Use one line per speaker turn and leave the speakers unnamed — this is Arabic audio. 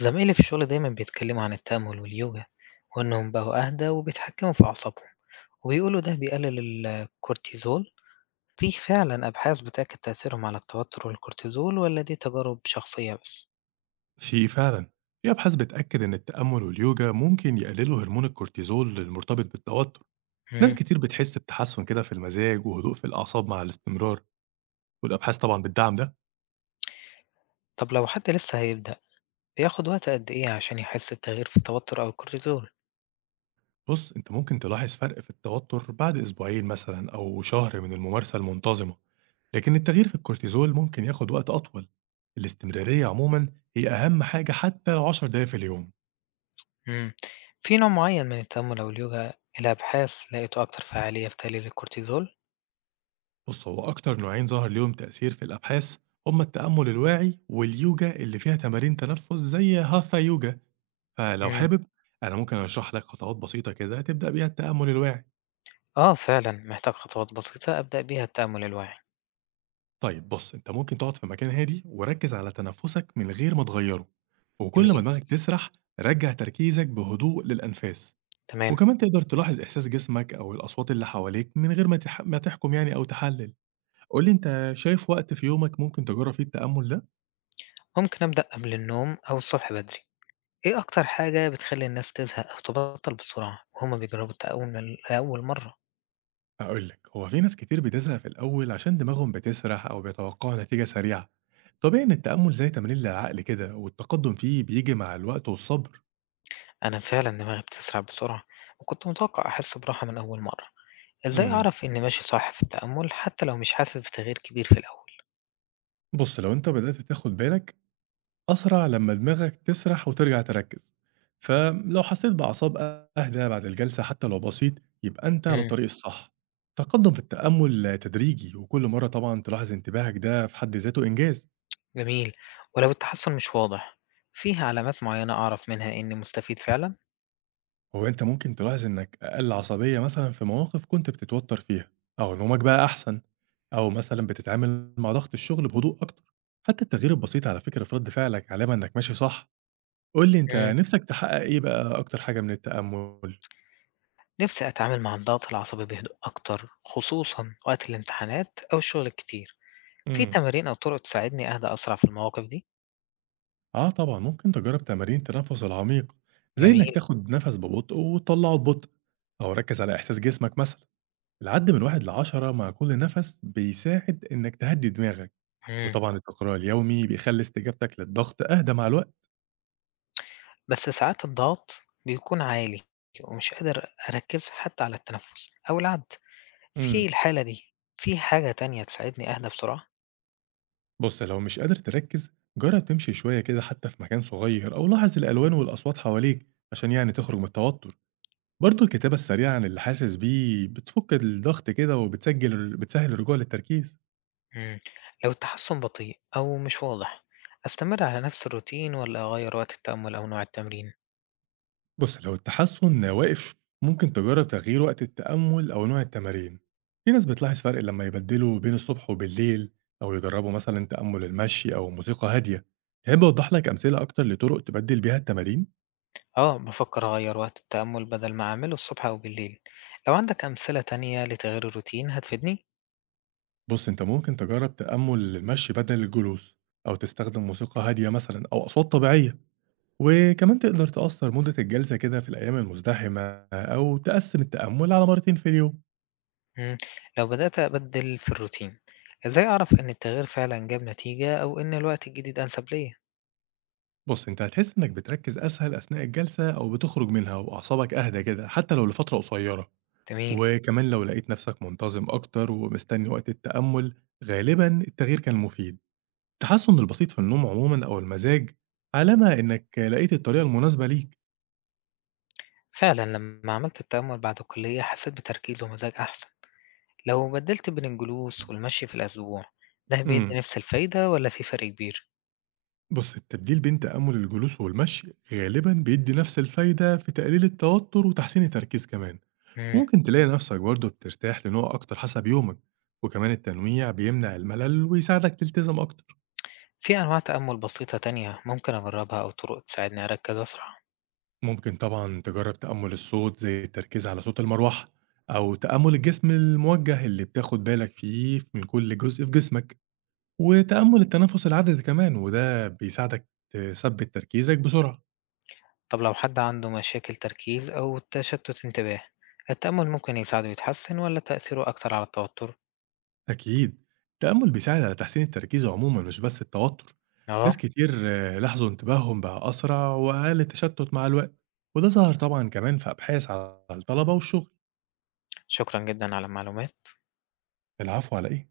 زمايلي في الشغل دايما بيتكلموا عن التأمل واليوجا، وإنهم بقوا أهدى وبيتحكموا في أعصابهم، وبيقولوا ده بيقلل الكورتيزول. في فعلا أبحاث بتأكد تأثيرهم على التوتر والكورتيزول ولا دي تجارب شخصية بس؟
في فعلا. في أبحاث بتأكد إن التأمل واليوجا ممكن يقللوا هرمون الكورتيزول المرتبط بالتوتر. ناس
مم.
كتير بتحس بتحسن كده في المزاج وهدوء في الأعصاب مع الاستمرار، والأبحاث طبعا بتدعم ده.
طب لو حد لسه هيبدأ، بياخد وقت قد إيه عشان يحس بتغيير في التوتر أو الكورتيزول؟
بص أنت ممكن تلاحظ فرق في التوتر بعد أسبوعين مثلا أو شهر من الممارسة المنتظمة، لكن التغيير في الكورتيزول ممكن ياخد وقت أطول. الاستمرارية عموما هي أهم حاجة حتى لو 10 دقايق في اليوم.
مم. في نوع معين من التأمل أو اليوجا الأبحاث لقيته أكتر فعالية في تقليل الكورتيزول؟
بص هو أكتر نوعين ظهر ليهم تأثير في الأبحاث هما التأمل الواعي واليوجا اللي فيها تمارين تنفس زي هاثا يوجا. فلو
مم.
حابب أنا ممكن أشرح لك خطوات بسيطة كده تبدأ بيها التأمل الواعي.
آه فعلا محتاج خطوات بسيطة أبدأ بيها التأمل الواعي.
طيب بص أنت ممكن تقعد في مكان هادي وركز على تنفسك من غير ما تغيره، وكل
جميل.
ما دماغك تسرح رجع تركيزك بهدوء للأنفاس.
تمام.
وكمان تقدر تلاحظ إحساس جسمك أو الأصوات اللي حواليك من غير ما ما تحكم يعني أو تحلل. قولي أنت شايف وقت في يومك ممكن تجرب فيه التأمل ده؟
ممكن أبدأ قبل النوم أو الصبح بدري، إيه أكتر حاجة بتخلّي الناس تزهق أو تبطّل بسرعة وهُم بيجربوا التقوّم لأول مرّة؟
هاقول لك، هو في ناس كتير بتزهق في الأول عشان دماغهم بتسرح أو بيتوقعوا نتيجة سريعة. طبيعي إن التأمل زي تمرين للعقل كده، والتقدم فيه بييجي مع الوقت والصبر.
أنا فعلًا دماغي بتسرح بسرعة، وكنت متوقع أحس براحة من أول مرّة، إزاي
امم
أعرف إني ماشي صح في التأمُّل حتى لو مش حاسس بتغيير كبير في الأول؟
بُص، لو أنت بدأت تاخد بالك أسرع لما دماغك تسرح وترجع تركز. فلو حسيت بأعصاب أهدى بعد الجلسة حتى لو بسيط، يبقى أنت على
إمم.
الطريق الصح. التقدم في التأمل تدريجي، وكل مرة طبعًا تلاحظ انتباهك ده في حد ذاته إنجاز.
جميل. ولو التحسُّن مش واضح، فيه علامات معيّنة أعرف منها إني مستفيد فعلًا؟
هو أنت ممكن تلاحظ إنك أقل عصبية مثلًا في مواقف كنت بتتوتر فيها، أو نومك بقى أحسن، أو مثلًا بتتعامل مع ضغط الشغل بهدوء أكتر، حتى التغيير البسيط على فكرة في رد فعلك علامة إنك ماشي صح، قُل لي أنت
إمم.
نِفْسك تحقق إيه بقى أكتر حاجة من التأمل؟
نِفْسي أتعامل مع الضغط العصبي بهدوء أكتر خصوصًا وقت الامتحانات أو الشغل الكتير. في
إمم.
تمارين أو طُرق تساعدني أهدى أسرع في المواقف دي؟
آه طبعًا، ممكن تجرب تمارين التنفس العميق، زي إنك
جميل.
تاخد نفس ببطء وتطلعه ببطء، أو ركز على إحساس جسمك مثلًا، العد من 1 ل10 مع كل نفس بيساعد إنك تهدي دماغك.
إمم.
وطبعًا التكرار اليومي بيخلّي استجابتك للضغط أهدى مع الوقت.
بس ساعات الضغط بيكون عالي، ومش قادر أركّز حتى على التنفس أو العد، في
إمم.
الحالة دي في حاجة تانية تساعدني أهدى بسرعة؟
بُص، لو مش قادر تركّز، جرّب تمشي شوية كده حتى في مكان صغير أو لاحظ الألوان والأصوات حواليك عشان يعني تخرج من التوتر. برضه الكتابة السريعة عن اللي حاسس بيه بتفُك الضغط كده وبتسجّل بتسهّل الرجوع للتركيز.
إمم. لو التحسُّن بطيء أو مش واضح، أستمر على نفس الروتين والّا أغيّر وقت التأمُّل أو نوع التمرين؟
بُص، لو التحسُّن واقف ممكن تجرّب تغيير وقت التأمُّل أو نوع التمارين. في ناس بتلاحظ فرق لمّا يبدّلوا بين الصبح وبالليل أو يجرّبوا مثلًا تأمُّل المشي أو موسيقى هادية. تحب أوضّح لك أمثلة أكتر لطُرق تبدِّل بيها التمارين؟
آه، بافكّر أغيّر وقت التأمُّل بدل ما أعمله الصبح أو بالليل، لو عندك أمثلة تانية لتغيير الروتين هتفيدني.
بُص، أنت ممكن تجرّب تأمُّل المشي بدل الجلوس أو تستخدم موسيقى هادية مثلًا أو أصوات طبيعية، وكمان تقدر تقصّر مدة الجلسة كده في الأيام المزدحمة أو تقسِّم التأمُّل على مرّتين في اليوم.
إمم. لو بدأت أبدِّل في الروتين، إزاي أعرف إن التغيير فعلًا جاب نتيجة أو إن الوقت الجديد أنسب ليّا؟
بُص، أنت هتحس إنك بتركّز أسهل أثناء الجلسة أو بتخرج منها وأعصابك أهدى كده حتى لو لفترة قصيرة،
جميل.
وكمان لو لقيت نفسك منتظم أكتر ومستني وقت التأمل، غالبًا التغيير كان مفيد. التحسن البسيط في النوم عمومًا أو المزاج علامة إنك لقيت الطريقة المناسبة ليك.
فعلًا لمّا عملت التأمل بعد الكلية حسيت بتركيز ومزاج أحسن، لو بدِّلت بين الجلوس والمشي في الأسبوع، ده بيدّي
إمم.
نفس الفايدة والّا في فرق كبير؟
بُص التبديل بين تأمل الجلوس والمشي غالبًا بيدّي نفس الفايدة في تقليل التوتر وتحسين التركيز كمان.
إمم.
ممكن تلاقي نفسك برضه بترتاح لنوع أكتر حسب يومك، وكمان التنويع بيمنع الملل ويساعدك تلتزم أكتر.
في أنواع تأمل بسيطة تانية ممكن أجرّبها أو طرق تساعدني أركّز أسرع؟
ممكن طبعا تجرب تأمل الصوت زي التركيز على صوت المروحة، أو تأمل الجسم الموجه اللي بتاخد بالك فيه من كل جزء في جسمك، وتأمل التنفس العدد كمان، وده بيساعدك تثبت تركيزك بسرعة.
طب لو حد عنده مشاكل تركيز أو تشتُّت انتباه، التأمل ممكن يساعده يتحسن والّا تأثيره أكتر على التوتر؟
أكيد التأمل بيساعد على تحسين التركيز عموما مش بس التوتر. ناس
آه.
كتير آه، لاحظوا انتباههم بقى أسرع وأقل تشتت مع الوقت، وده ظهر طبعا كمان في أبحاث على الطلبة والشغل.
شكرًا جدًا على المعلومات.
العفو على إيه؟